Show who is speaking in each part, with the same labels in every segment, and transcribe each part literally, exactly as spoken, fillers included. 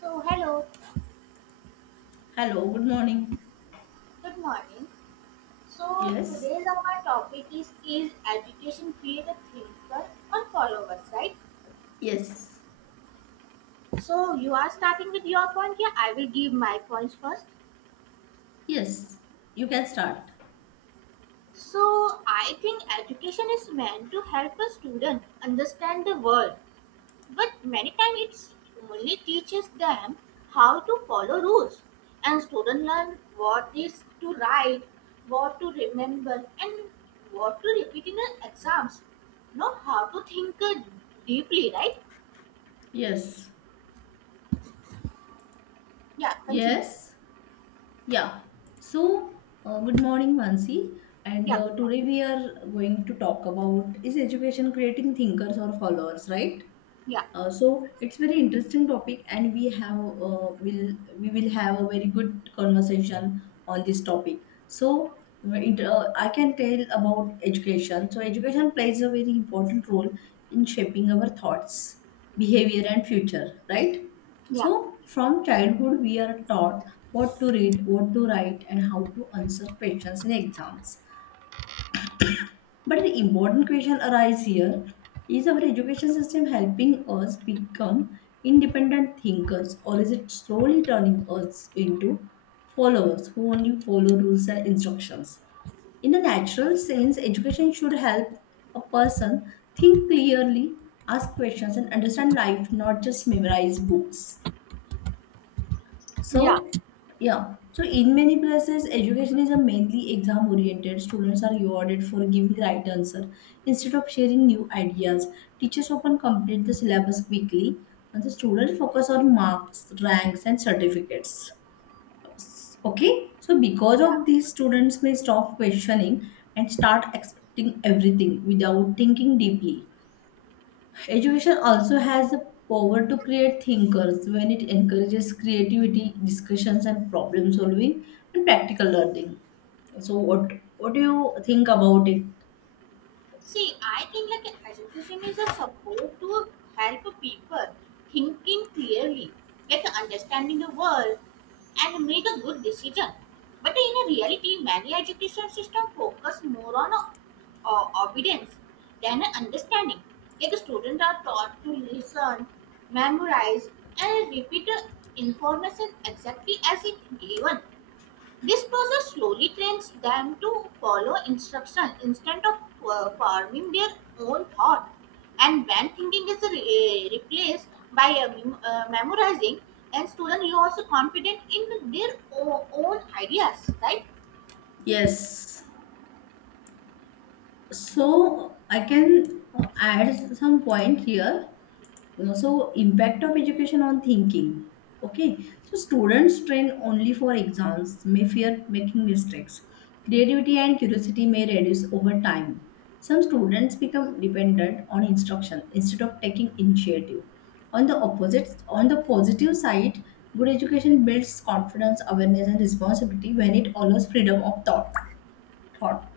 Speaker 1: So hello,
Speaker 2: Hello, good morning.
Speaker 1: good morning. So
Speaker 2: Yes,
Speaker 1: today's our topic is is education create a thinker or followers, right?
Speaker 2: Yes.
Speaker 1: So you are starting with your point here. I will give my points first.
Speaker 2: yes, you can start.
Speaker 1: So I think education is meant to help a student understand the world, but many times it's only teaches them how to follow rules, and students learn what is to write, what to remember, and what to repeat in the exams. Not how to think uh, deeply, right?
Speaker 2: Yes.
Speaker 1: Yeah, continue.
Speaker 2: Yes. Yeah, so uh, Good morning, Mansi. And
Speaker 1: Yeah, good
Speaker 2: uh, today
Speaker 1: morning.
Speaker 2: we are going to talk about is education creating thinkers or followers, right?
Speaker 1: Yeah,
Speaker 2: Uh, so it's very interesting topic, and we have uh, will we will have a very good conversation on this topic. So uh, it, uh, I can tell about education. So education plays a very important role in shaping our thoughts, behavior, and future. Right.
Speaker 1: yeah,
Speaker 2: So from childhood, we are taught what to read, what to write, and how to answer questions in exams. But an important question arises here is our education system helping us become independent thinkers, or is it slowly turning us into followers who only follow rules and instructions? In a natural sense, education should help a person think clearly, ask questions, and understand life, not just memorize books.
Speaker 1: yeah,
Speaker 2: So, yeah. So, in many places, education is a mainly exam oriented. Students are rewarded for giving right answer instead of sharing new ideas. Teachers often complete the syllabus quickly, and the students focus on marks, ranks, and certificates. Okay. So, because
Speaker 1: yeah.
Speaker 2: of this, students may stop questioning and start expecting everything without thinking deeply. Education also has the power to create thinkers when it encourages creativity, discussions, and problem solving and practical learning. So, what what do you think about it?
Speaker 1: See, I think like an education is a support to help people thinking clearly, like understanding the world and make a good decision. But in a reality, many education system focus more on uh, uh, obedience than understanding. Like students are taught to listen, memorize, and repeat the information exactly as it given. This process slowly trains them to follow instruction instead of uh, forming their own thought. And when thinking is re- replaced by uh, mem- uh, memorizing, and student is also confident in their o- own ideas, right?
Speaker 2: Yes. So I can uh, add some point here. No, so impact of education on thinking. Okay, so students trained only for exams may fear making mistakes. Creativity and curiosity may reduce over time. Some students become dependent on instruction instead of taking initiative. On the opposite, on the positive side, good education builds confidence, awareness, and responsibility when it allows freedom of thought. Thought.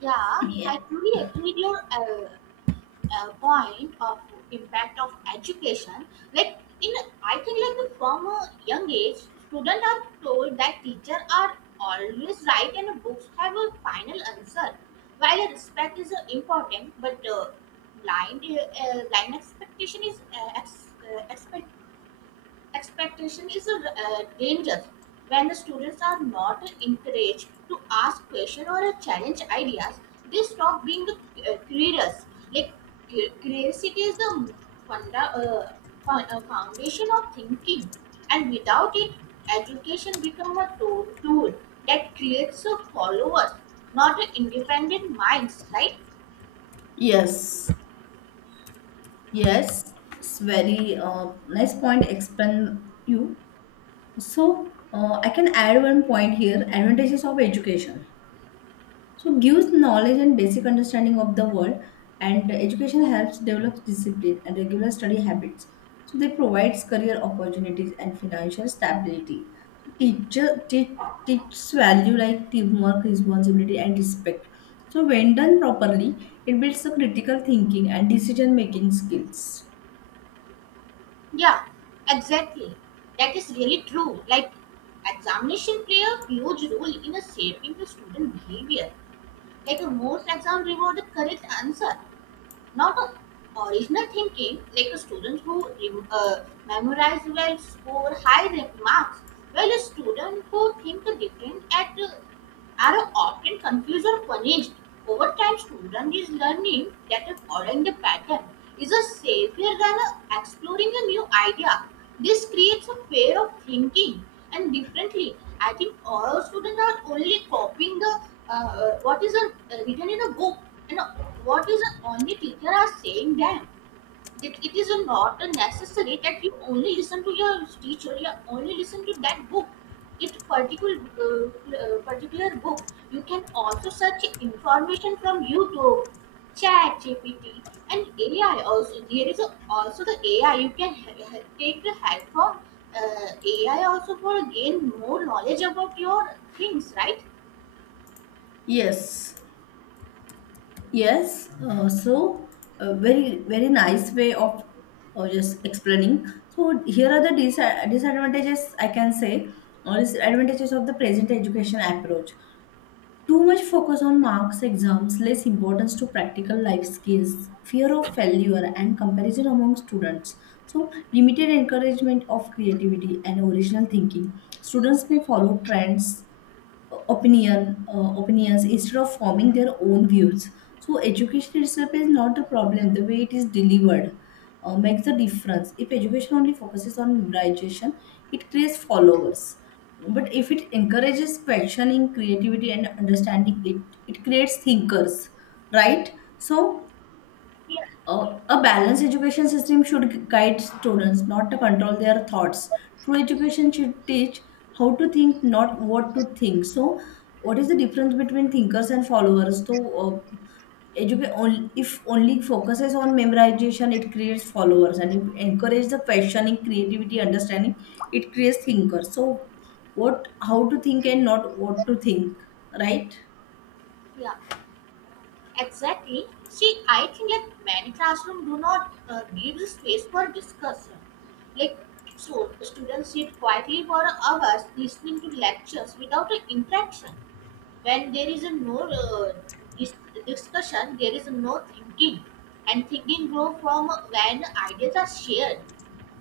Speaker 1: Yeah, I
Speaker 2: Yeah.
Speaker 1: truly agree with your uh, uh, point of impact of education. Like, in I think like the from a young age, students are told that teacher are always right and books have a final answer. While respect is uh, important, but uh, blind uh, uh, blind expectation is uh, ex- uh, Expectation is a uh, danger when the students are not encouraged to ask questions or uh, challenge ideas. They stop being uh, curious. Like, cu- curiosity is the funda, uh, fo- uh, foundation of thinking, and without it, education becomes a tool, tool that creates a followers, not a independent minds. Right?
Speaker 2: Yes, yes, it's very uh, nice point. Explain you. So uh, I can add one point here. Advantages of education. So gives knowledge and basic understanding of the world, and education helps develop discipline and regular study habits. So they provides career opportunities and financial stability. Teacher teach, teaches value like teamwork, responsibility, and respect. So when done properly, it builds the critical thinking and decision making skills.
Speaker 1: Yeah, exactly. That is really true. Like, examination play a huge role in a shaping the student behavior. Like, a most exam reward the correct answer, not a original thinking. Like, a student who re- uh, memorize well score high re- marks, while a student who think different at uh, are often confused or punished. Over time, student is learning that following the pattern is a safer than uh, exploring a new idea. This creates a pair of thinking and differently. I think all students are only copying the uh, uh, what is uh, written in a book, and uh, what is uh, only teacher are saying them. It, it is not necessary that you only listen to your teacher, you only listen to that book, it particular uh, uh, particular book. You can also search information from YouTube, chat gpt and AI. Also there is a, also the AI, you can ha- ha- take the help from uh, AI also for gain more knowledge about your things, right?
Speaker 2: Yes, yes. Uh, so, a very very nice way of uh, just explaining. So here are the disa- disadvantages I can say, or disadvantages of the present education approach. Too much focus on marks, exams, less importance to practical life skills, fear of failure, and comparison among students. So, limited encouragement of creativity and original thinking. Students may follow trends opinion uh, opinions instead of forming their own views. So education itself is not the problem, the way it is delivered uh, makes the difference. If education only focuses on memorization, it creates followers, but if it encourages questioning, creativity, and understanding, it it creates thinkers, right? So
Speaker 1: Yeah,
Speaker 2: uh, a balanced education system should guide students, not to control their thoughts. True education should teach how to think, not what to think. So, what is the difference between thinkers and followers? So, uh, educate only if only focuses on memorization, it creates followers, and if encourage the questioning, creativity, understanding, it creates thinkers. So, what, how to think and not what to think, right?
Speaker 1: yeah, exactly. See, I think like many classrooms do not uh, give the space for discussion. Like, so students sit quietly for hours listening to lectures without an interaction. When there is a no uh, dis- discussion, there is no thinking, and thinking grows from when ideas are shared,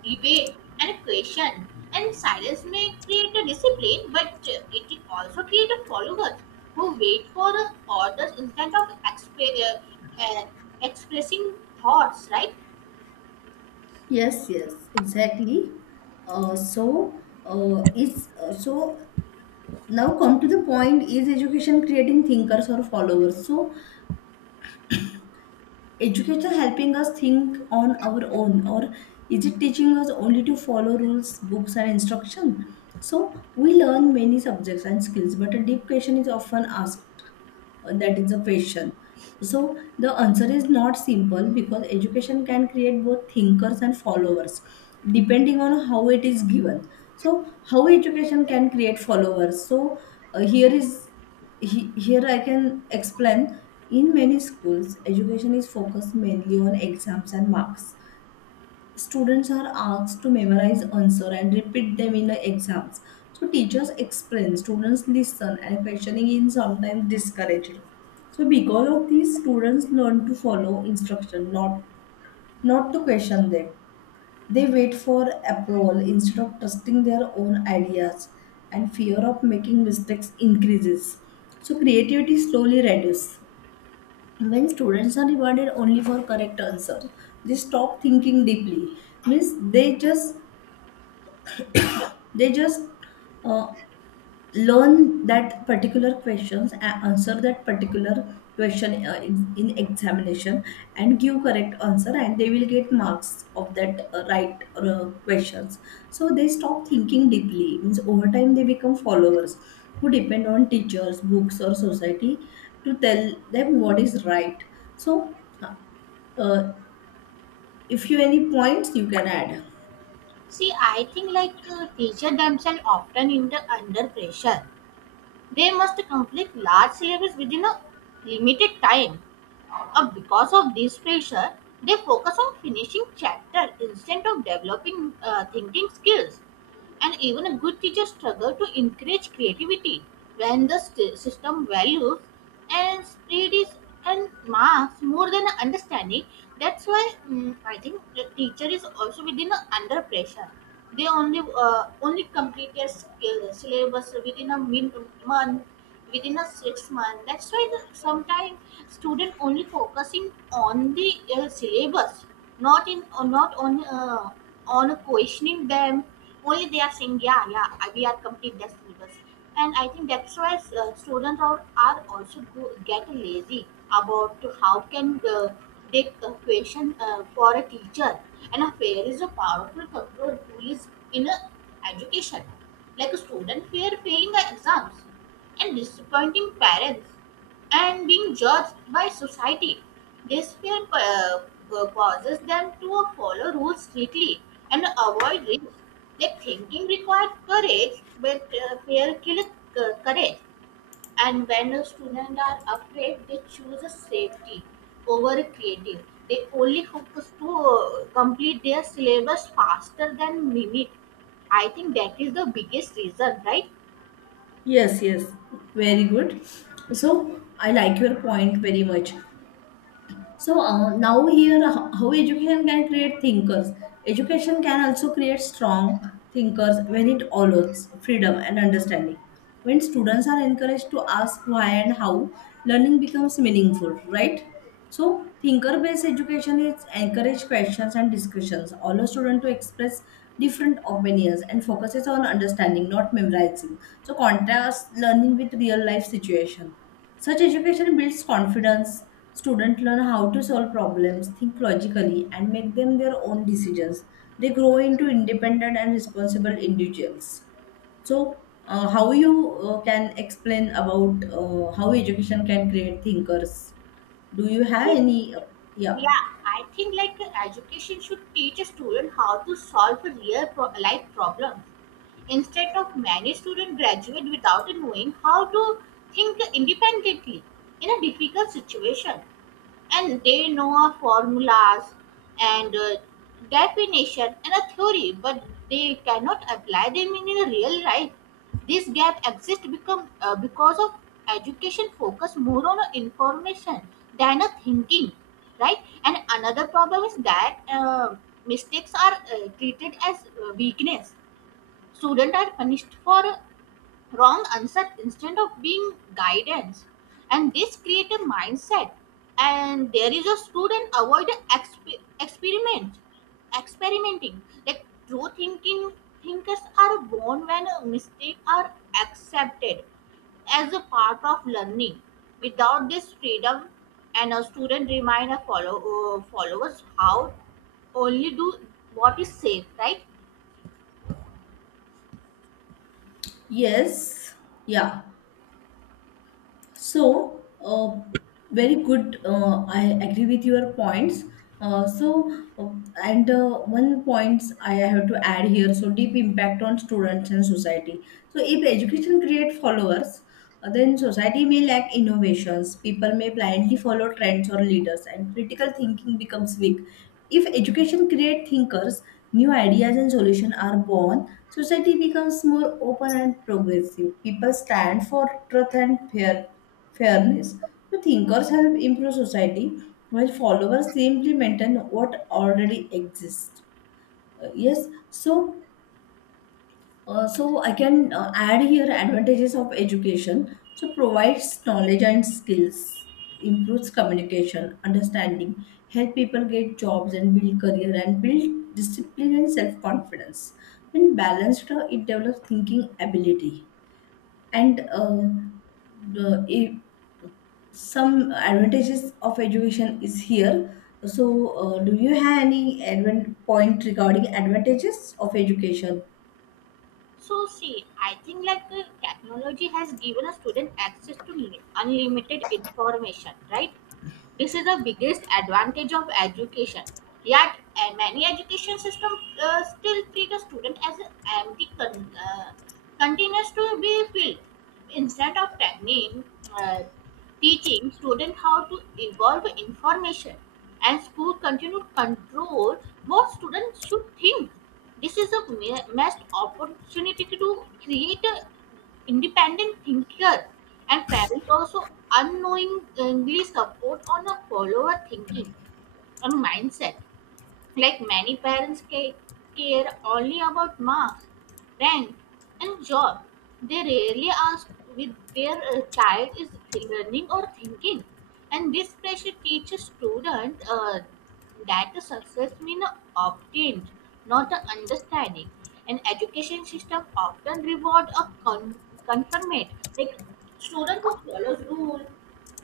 Speaker 1: debate, and question. And silence may create a discipline, but uh, it can also create a followers who wait for uh, orders instead of exp- uh, uh, expressing thoughts. Right?
Speaker 2: Yes, yes, exactly. Uh, so uh, it's uh, so Now come to the point: is education creating thinkers or followers? So educator helping us think on our own, or is it teaching us only to follow rules, books, and instruction? So we learn many subjects and skills, but a deep question is often asked. Uh, that is the question. So the answer is not simple, because education can create both thinkers and followers depending on how it is given. So how education can create followers. So uh, here is he, here I can explain. In many schools, education is focused mainly on exams and marks. Students are asked to memorize answer and repeat them in the exams. So teachers explain, students listen, and questioning is sometimes discouraged. So because of this, students learn to follow instruction, not not to question them. They wait for approval instead of trusting their own ideas, and fear of making mistakes increases. So, creativity slowly reduces. When students are rewarded only for correct answers, they stop thinking deeply. Means they just they just uh, learn that particular questions and answer that particular question uh, in, in examination and give correct answer, and they will get marks of that uh, right uh, questions. So they stop thinking deeply. Means over time they become followers who depend on teachers, books, or society to tell them what is right. So uh, uh, if you any points you can add.
Speaker 1: See, I think like uh, teachers themselves often in the under pressure. They must complete large syllabus within a limited time. Uh, because of this pressure, they focus on finishing chapter instead of developing uh, thinking skills. And even a good teacher struggle to encourage creativity when the st- system values and studies and marks more than understanding. That's why mm, I think the teacher is also within a under pressure. They only uh, only complete their skill, syllabus within a min- month, within a six month. That's why the, sometimes student only focusing on the uh, syllabus, not in or not on uh, on questioning them. Only they are saying, yeah, yeah, I- we are complete their syllabus. And I think that's why uh, students are, are also go, get lazy about how can uh, they uh, question uh, for a teacher. And a fear is a powerful control tool is in a education. Like a student fear failing the exams and disappointing parents and being judged by society. This fear uh, uh, causes them to follow rules strictly and avoid risk. Their thinking required courage, but uh, fear kills uh, courage. And when a student are afraid, they choose a safety over a creative. They only focus to uh, complete their syllabus faster than mimic. I think that is the biggest reason, right?
Speaker 2: Yes, yes, very good. So I like your point very much. So uh, now here, ho- how education can create thinkers. Education can also create strong thinkers when it allows freedom and understanding. When students are encouraged to ask why and how, learning becomes meaningful, right? So thinker-based education is encourage questions and discussions, allow students to express different opinions and focuses on understanding, not memorizing. So contrast learning with real life situation. Such education builds confidence. Students learn how to solve problems, think logically, and make them their own decisions. They grow into independent and responsible individuals. So, uh, how you uh, can explain about uh, how education can create thinkers? Do you have
Speaker 1: See,
Speaker 2: any? Uh, yeah.
Speaker 1: yeah, I think like uh, education should teach a student how to solve a real pro- life problems. Instead of many students graduate without knowing how to think independently in a difficult situation, and they know of formulas and uh, definition and a theory, but they cannot apply them in a real life. This gap exists become uh, because of education focus more on information than a thinking, right? And another problem is that uh, mistakes are uh, treated as uh, weakness. Students are punished for uh, wrong answer instead of being guidance, and this create a mindset, and there is a student avoid exp- experiment experimenting. Like, true thinking thinkers are born when a mistake are accepted as a part of learning. Without this freedom, and a student remind a follow, uh, followers how only do what is safe, right?
Speaker 2: Yes. Yeah. So, uh, very good. Uh, I agree with your points. Uh, so, uh, and uh, One points I have to add here. So, deep impact on students and society. So, if education create followers, uh, then society may lack innovations. People may blindly follow trends or leaders, and critical thinking becomes weak. If education creates thinkers, new ideas and solutions are born, society becomes more open and progressive. People stand for truth and fair, fairness. So thinkers help improve society, while followers simply maintain what already exists. Uh, yes, so uh, so I can uh, add here advantages of education. So provides knowledge and skills, improves communication, understanding, help people get jobs and build career and build discipline and self confidence. When balanced, uh, it develops thinking ability and uh, the, if some advantages of education is here. So uh, do you have any advent point regarding advantages of education?
Speaker 1: So see, I think like uh, technology has given a student access to mi- unlimited information, right? This is the biggest advantage of education. Yet, uh, many education systems uh, still treat a student as an empty con- uh, containers to be filled. Instead of technique, uh, teaching students how to evolve information, and school continue to control what students should think. This is a ma- missed opportunity to create a independent thinker. And parents also unknowingly support on a follower thinking and mindset. Like, many parents ca- care only about marks, rank, and job. They rarely ask with their uh, child is th- learning or thinking. And this pressure teaches student uh, that the success means obtained, not a understanding. And education system often reward a con- conformate, like student who follows rule,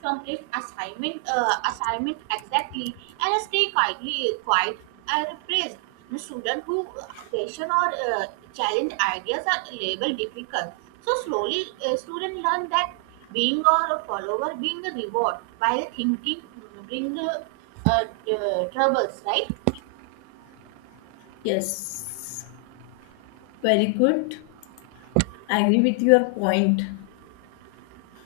Speaker 1: complete assignment uh, assignment exactly and stay quietly quiet and praised. The students who uh, question or uh, challenge ideas are labeled difficult. So slowly, uh, students learn that being or a follower being a reward, while thinking mm, bring uh, uh, uh, troubles, right?
Speaker 2: Yes. Very good. I agree with your point.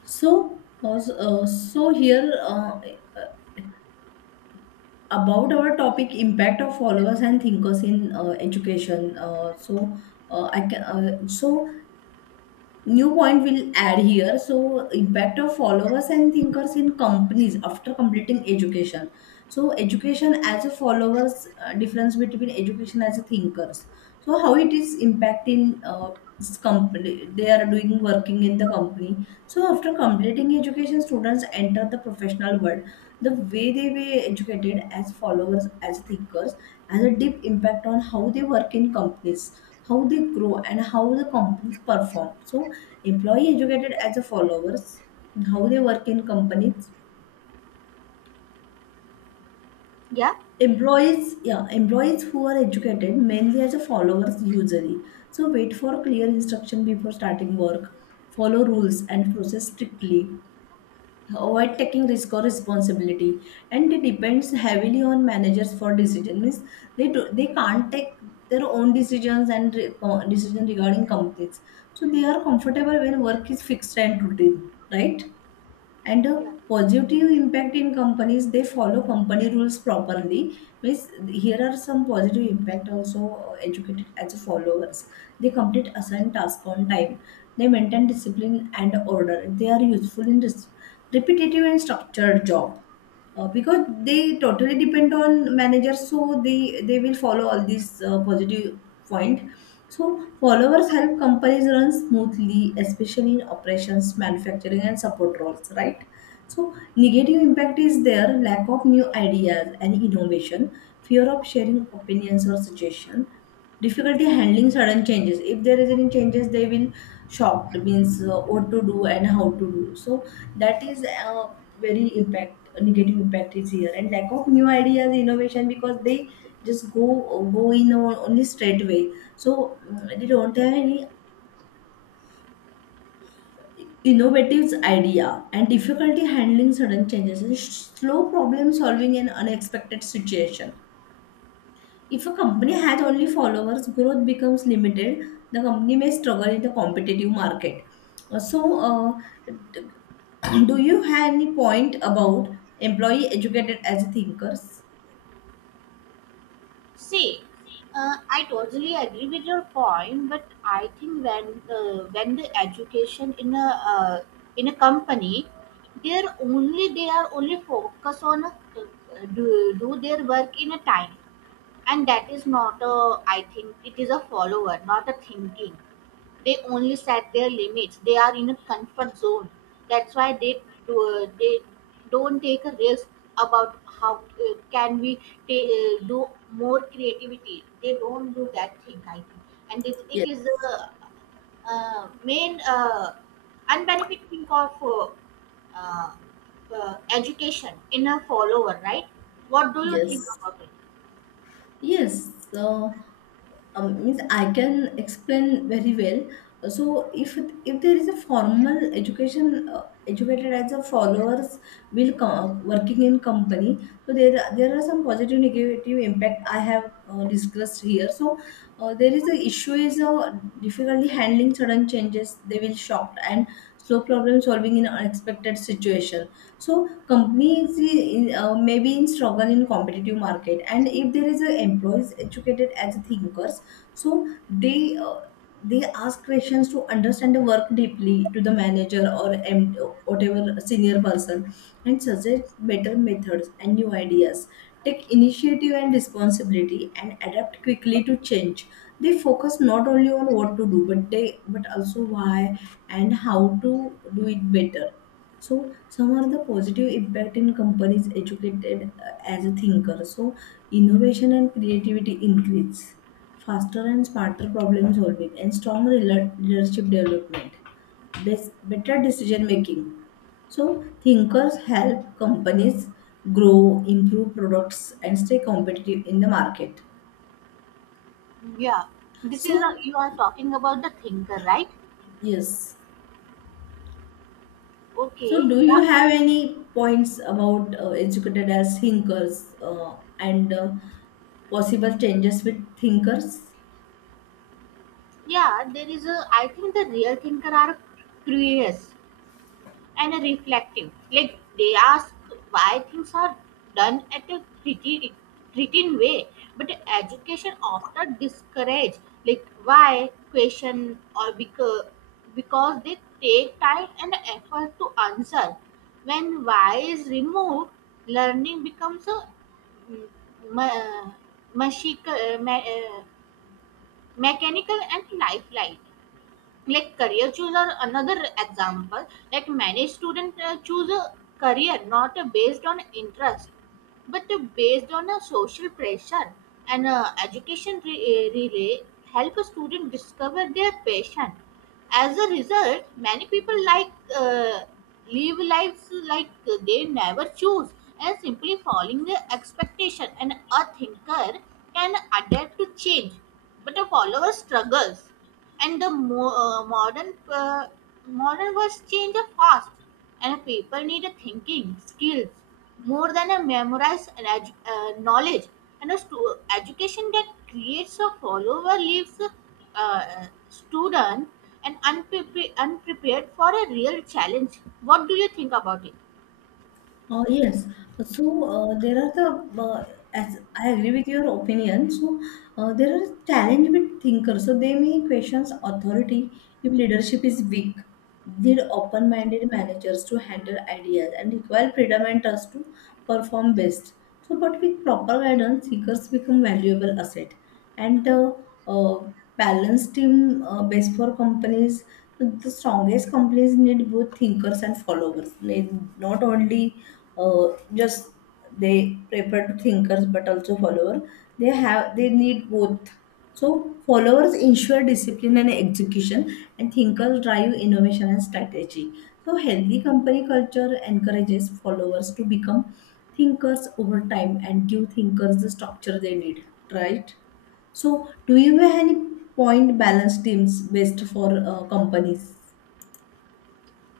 Speaker 2: So, uh, so here uh, about our topic impact of followers and thinkers in uh, education. Uh, so uh, I can uh, so new point we'll add here. So impact of followers and thinkers in companies after completing education. So education as a followers, uh, difference between education as a thinkers. So how it is impacting uh, this company they are doing working in the company. So after completing education students enter the professional world. The way they were educated as followers as thinkers has a deep impact on how they work in companies, how they grow, and how the companies perform. So employee educated as a followers, how they work in companies.
Speaker 1: Yeah.
Speaker 2: Employees, yeah, employees who are educated mainly as a followers usually. So wait for clear instruction before starting work, follow rules and process strictly, avoid taking risk or responsibility, and it depends heavily on managers for decision. Means they do they can't take their own decisions and re- co- decision regarding companies. So they are comfortable when work is fixed and routine, right? And a positive impact in companies, they follow company rules properly. Means here are some positive impact also, uh, educated as followers. They complete assigned task on time, they maintain discipline and order, they are useful in this repetitive and structured job, uh, because they totally depend on managers, so they they will follow all these uh, positive point. So followers help companies run smoothly, especially in operations, manufacturing, and support roles, right? So, negative impact is there: lack of new ideas and innovation, fear of sharing opinions or suggestion, difficulty handling sudden changes. If there is any changes, they will shocked. Means uh, what to do and how to do. So that is uh, very impact, negative impact is here, and lack of new ideas, innovation, because they just go go in on- only straight way. So mm, they don't have any innovative idea, and difficulty handling sudden changes, and sh- slow problem solving in unexpected situation. If a company has only followers, growth becomes limited. The company may struggle in the competitive market. Uh, So, uh, d- do you have any point about employee educated as thinkers?
Speaker 1: See, uh, I totally agree with your point, but I think when uh, when the education in a uh, in a company, they're only they are only focus on uh, do do their work in a time, and that is not a I think it is a follower, not a thinking. They only set their limits. They are in a comfort zone. That's why they do, they don't take a risk about how uh, can we ta- uh, do more creativity. They don't do that thing, I think, and it, it is
Speaker 2: Yes.
Speaker 1: the uh, main uh, unbenefit thing of uh, uh, uh, education in a follower, right? What do you think
Speaker 2: Yes.
Speaker 1: about it?
Speaker 2: Yes. Uh, um, means I can explain very well. So if if there is a formal education uh, educated as a followers will come working in company, so there are- there are some positive negative impact I have uh, discussed here. So uh, there is a issue is uh, difficulty handling sudden changes. They will shocked and slow problem solving in unexpected situation. So companies in, uh, may be in struggle in competitive market, and if there is a employees educated as thinkers, so they uh, they ask questions to understand the work deeply to the manager or M- whatever senior person, and suggest better methods and new ideas, take initiative and responsibility, and adapt quickly to change. They focus not only on what to do, but they but also why and how to do it better. So some are the positive impact in companies educated uh, as a thinker. So innovation and creativity increase, faster and smarter problem solving, and strong rela- leadership development, best, better decision making. So thinkers help companies grow, improve products, and stay competitive in the market.
Speaker 1: Yeah, this is
Speaker 2: So
Speaker 1: a, you are talking about the thinker, right?
Speaker 2: yes. So,
Speaker 1: Okay,
Speaker 2: do you
Speaker 1: yeah.
Speaker 2: have any points about uh, educated as thinkers uh, and uh, possible changes with thinkers?
Speaker 1: Yeah, there is a I think the real thinker are curious and reflective. Like, they ask why things are done at a criti- certain way, but education often discourage like why question or because because they take time and effort to answer. When why is removed, learning becomes a mm, ma- machica- ma- uh, mechanical and lifelike, like career choose. Or another example, like, many students uh, choose a career not uh, based on interest, but uh, based on a social pressure. And uh, education re- uh, relay help a student discover their passion. As a result, many people like uh, live lives like they never choose, and simply following the expectation. And a thinker can adapt to change, but a follower struggles. And the mo- uh, modern uh, modern words change fast, and people need a thinking skills more than a memorized and edu- uh, knowledge. And a stu- education that creates a follower leaves a uh, student and unpre- unprepared for a real challenge. What do you think about it?
Speaker 2: Uh, yes. So uh, there are the uh, as I agree with your opinion. So uh, there are challenge with thinkers. So they may questions authority if leadership is weak. Need open-minded managers to handle ideas and require freedom and trust to perform best. So, but with proper guidance, thinkers become valuable asset. And the uh, balanced team uh, best for companies. The strongest companies need both thinkers and followers. They not only uh, just they prefer to thinkers but also follower. They have they need both. So followers ensure discipline and execution, and thinkers drive innovation and strategy. So healthy company culture encourages followers to become thinkers over time and give thinkers the structure they need, right? So, do you have any point balance teams best for uh, companies?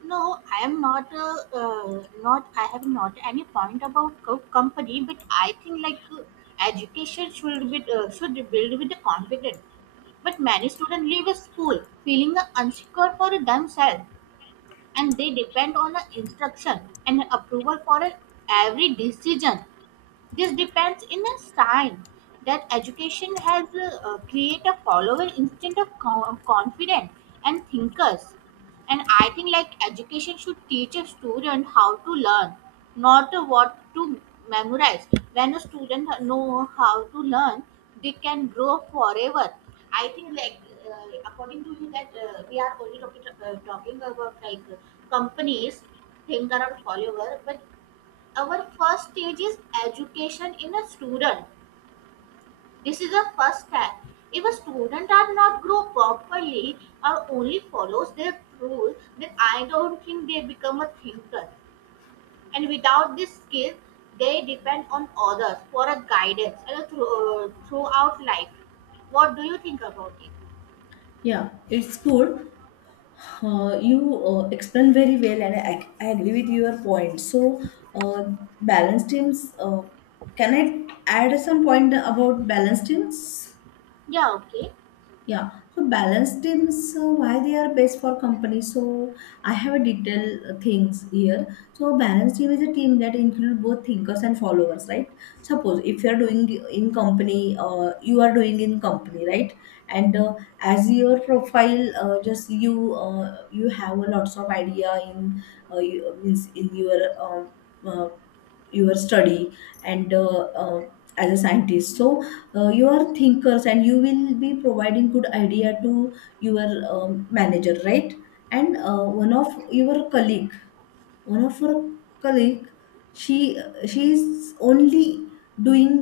Speaker 1: No, I am not a uh, not. I have not any point about co- company, but I think like uh, education should be uh, should be built with the confidence. But many students leave a school feeling uh, unsecure for themselves, and they depend on the instruction and approval for uh, every decision. This depends in a sign that education has uh, uh, create a follower instead of co- confident and thinkers. And I think like education should teach a student how to learn, not what to memorize. When a student know how to learn, they can grow forever. I think like uh, according to you that uh, we are only talking, uh, talking about like companies think around follower, but our first stage is education in a student. This is the first step. If a student does not grow properly or only follows their rules, then I don't think they become a thinker. And without this skill, they depend on others for a guidance and a thro- uh, throughout life. What do you think about it?
Speaker 2: Yeah, it's good. Uh, you uh, explain very well, and I, I agree with your point. So, uh, balance teams. Uh, can I add some point about balance teams?
Speaker 1: Yeah, okay.
Speaker 2: Yeah, so balance teams, uh, why they are best for companies. So I have a detailed uh, things here. So balance team is a team that include both thinkers and followers, right? Suppose if you are doing in company, uh, you are doing in company, right? And uh, as your profile, uh, just you uh, you have a lots of idea in uh, you, means in your uh, uh, your study and uh, uh, as a scientist. So uh, you are thinkers and you will be providing good idea to your um, manager, right? And uh, one of your colleague, one of her colleague she she is only doing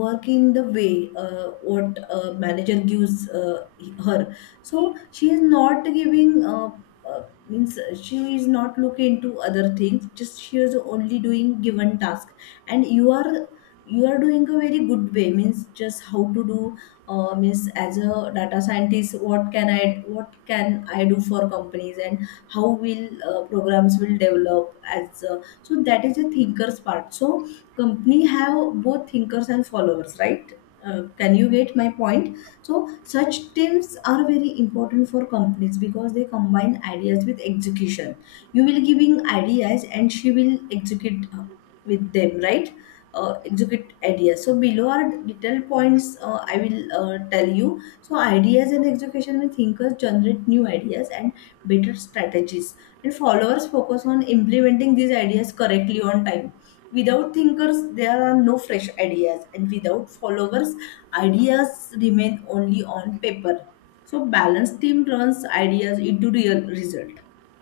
Speaker 2: work in the way uh, what uh, manager gives uh, her. So she is not giving uh, uh, means she is not looking into other things, just she is only doing given task. And you are you are doing a very good way, means just how to do, uh, means as a data scientist, what can i what can I do for companies, and how will uh, programs will develop as uh, so that is a thinkers part. So company have both thinkers and followers, right? Uh, can you get my point? So such teams are very important for companies because they combine ideas with execution. You will giving ideas and she will execute uh, with them, right? Uh, execute ideas. So below are detailed points uh, I will uh, tell you. So, ideas in execution: when thinkers generate new ideas and better strategies, and followers focus on implementing these ideas correctly on time. Without thinkers, there are no fresh ideas, and without followers, ideas remain only on paper. So, balanced team turns ideas into real result,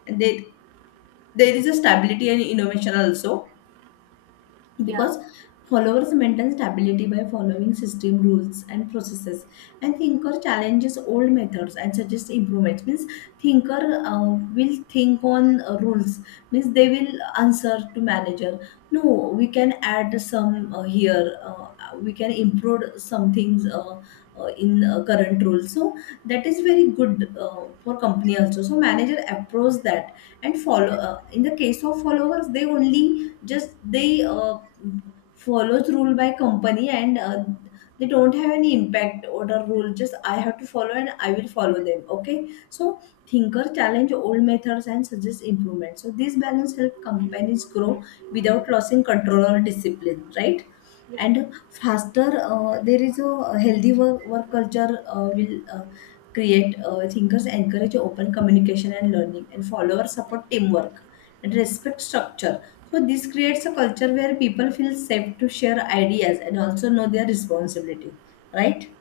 Speaker 2: and they, there is a stability and innovation also,
Speaker 1: Yeah,
Speaker 2: because followers maintain stability by following system rules and processes, and thinker challenges old methods and suggests improvements. Means thinker uh, will think on uh, rules, means they will answer to manager, no, we can add some uh, here uh, we can improve some things uh, uh, in uh, current rules. So that is very good uh, for company also, so manager approves that. And follow uh, in the case of followers, they only just they uh, follows rule by company. And uh, they don't have any impact order rule, just I have to follow and I will follow them, okay? So thinker challenge old methods and suggest improvement. So this balance help companies grow without losing control or discipline, right?
Speaker 1: yeah,
Speaker 2: And faster, uh, there is a healthy work, work culture uh, will uh, create. Uh, thinkers encourage open communication and learning, and followers support teamwork and respect structure. So this creates a culture where people feel safe to share ideas and also know their responsibility, right?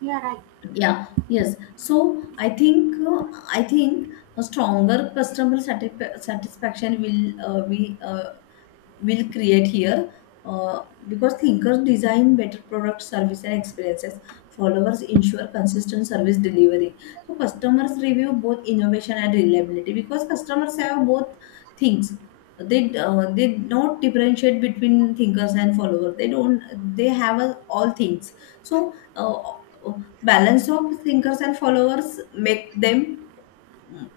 Speaker 1: yeah, right.
Speaker 2: Yeah, yes. So I think uh, I think a stronger customer satisfa- satisfaction will uh, be uh, will create here, uh, because thinkers design better products, service and experiences, followers ensure consistent service delivery. So customers review both innovation and reliability, because customers have both things. They uh, they not differentiate between thinkers and followers. They don't, they have a, all things. So uh, balance of thinkers and followers make them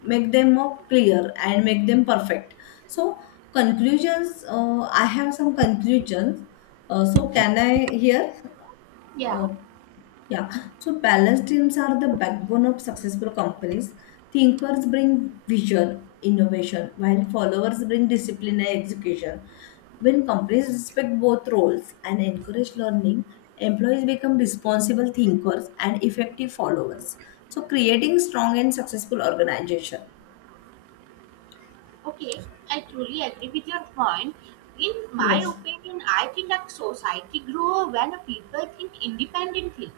Speaker 2: make them more clear and make them perfect. So conclusions, uh, I have some conclusions, uh, so can I hear?
Speaker 1: Yeah.
Speaker 2: uh, yeah. So balanced teams are the backbone of successful companies. Thinkers bring vision innovation, while followers bring discipline and execution. When companies respect both roles and encourage learning, employees become responsible thinkers and effective followers, so creating strong and successful organization.
Speaker 1: Okay, I truly agree with your point. In my
Speaker 2: Yes,
Speaker 1: opinion, I think that society grow when people think independently,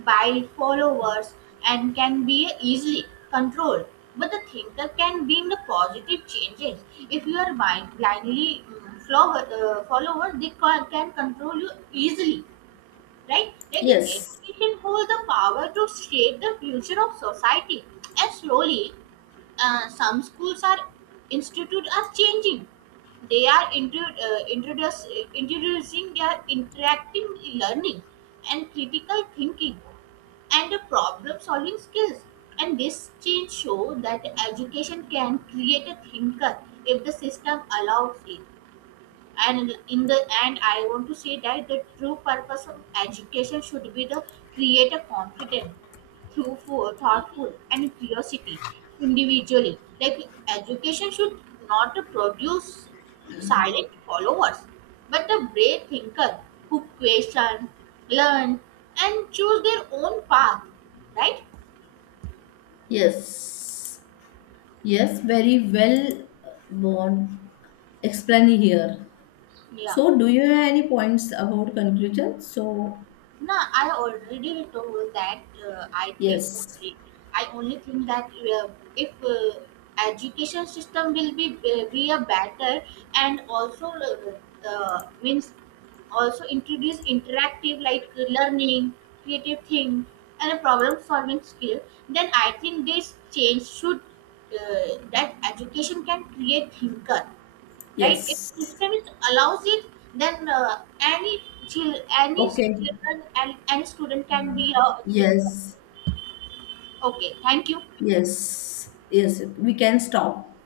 Speaker 1: by followers, and can be easily controlled. But the thinker can bring the positive changes. If you are blind, blindly mm, follower, uh, follower, they ca- can control you easily, right? Like,
Speaker 2: yes,
Speaker 1: education holds the power to shape the future of society, and slowly uh, some schools are institute are changing. They are intro- uh, introduce, introducing their interactive learning and critical thinking and the problem solving skills. And this change show that education can create a thinker if the system allows it. And in the end, I want to say that the true purpose of education should be to create a confident thoughtful thoughtful and curiosity individually. Like, education should not produce silent followers, but a brave thinker who question, learn, and choose their own path, right?
Speaker 2: yes, yes, very well uh, born explain here.
Speaker 1: Yeah.
Speaker 2: So, do you have any points about conclusion? So,
Speaker 1: No, I already told that uh, I think
Speaker 2: yes,
Speaker 1: only. I only think that uh, if uh, education system will be be a better, and also uh, uh, means also introduce interactive like learning, creative thing, and a problem solving skill, then I think this change should uh, that education can create thinker, right? If
Speaker 2: yes,
Speaker 1: syllabus allows it, then uh, any child, any
Speaker 2: okay,
Speaker 1: children, and any student can be a thinker.
Speaker 2: yes,
Speaker 1: Okay, thank you.
Speaker 2: yes, yes, we can stop.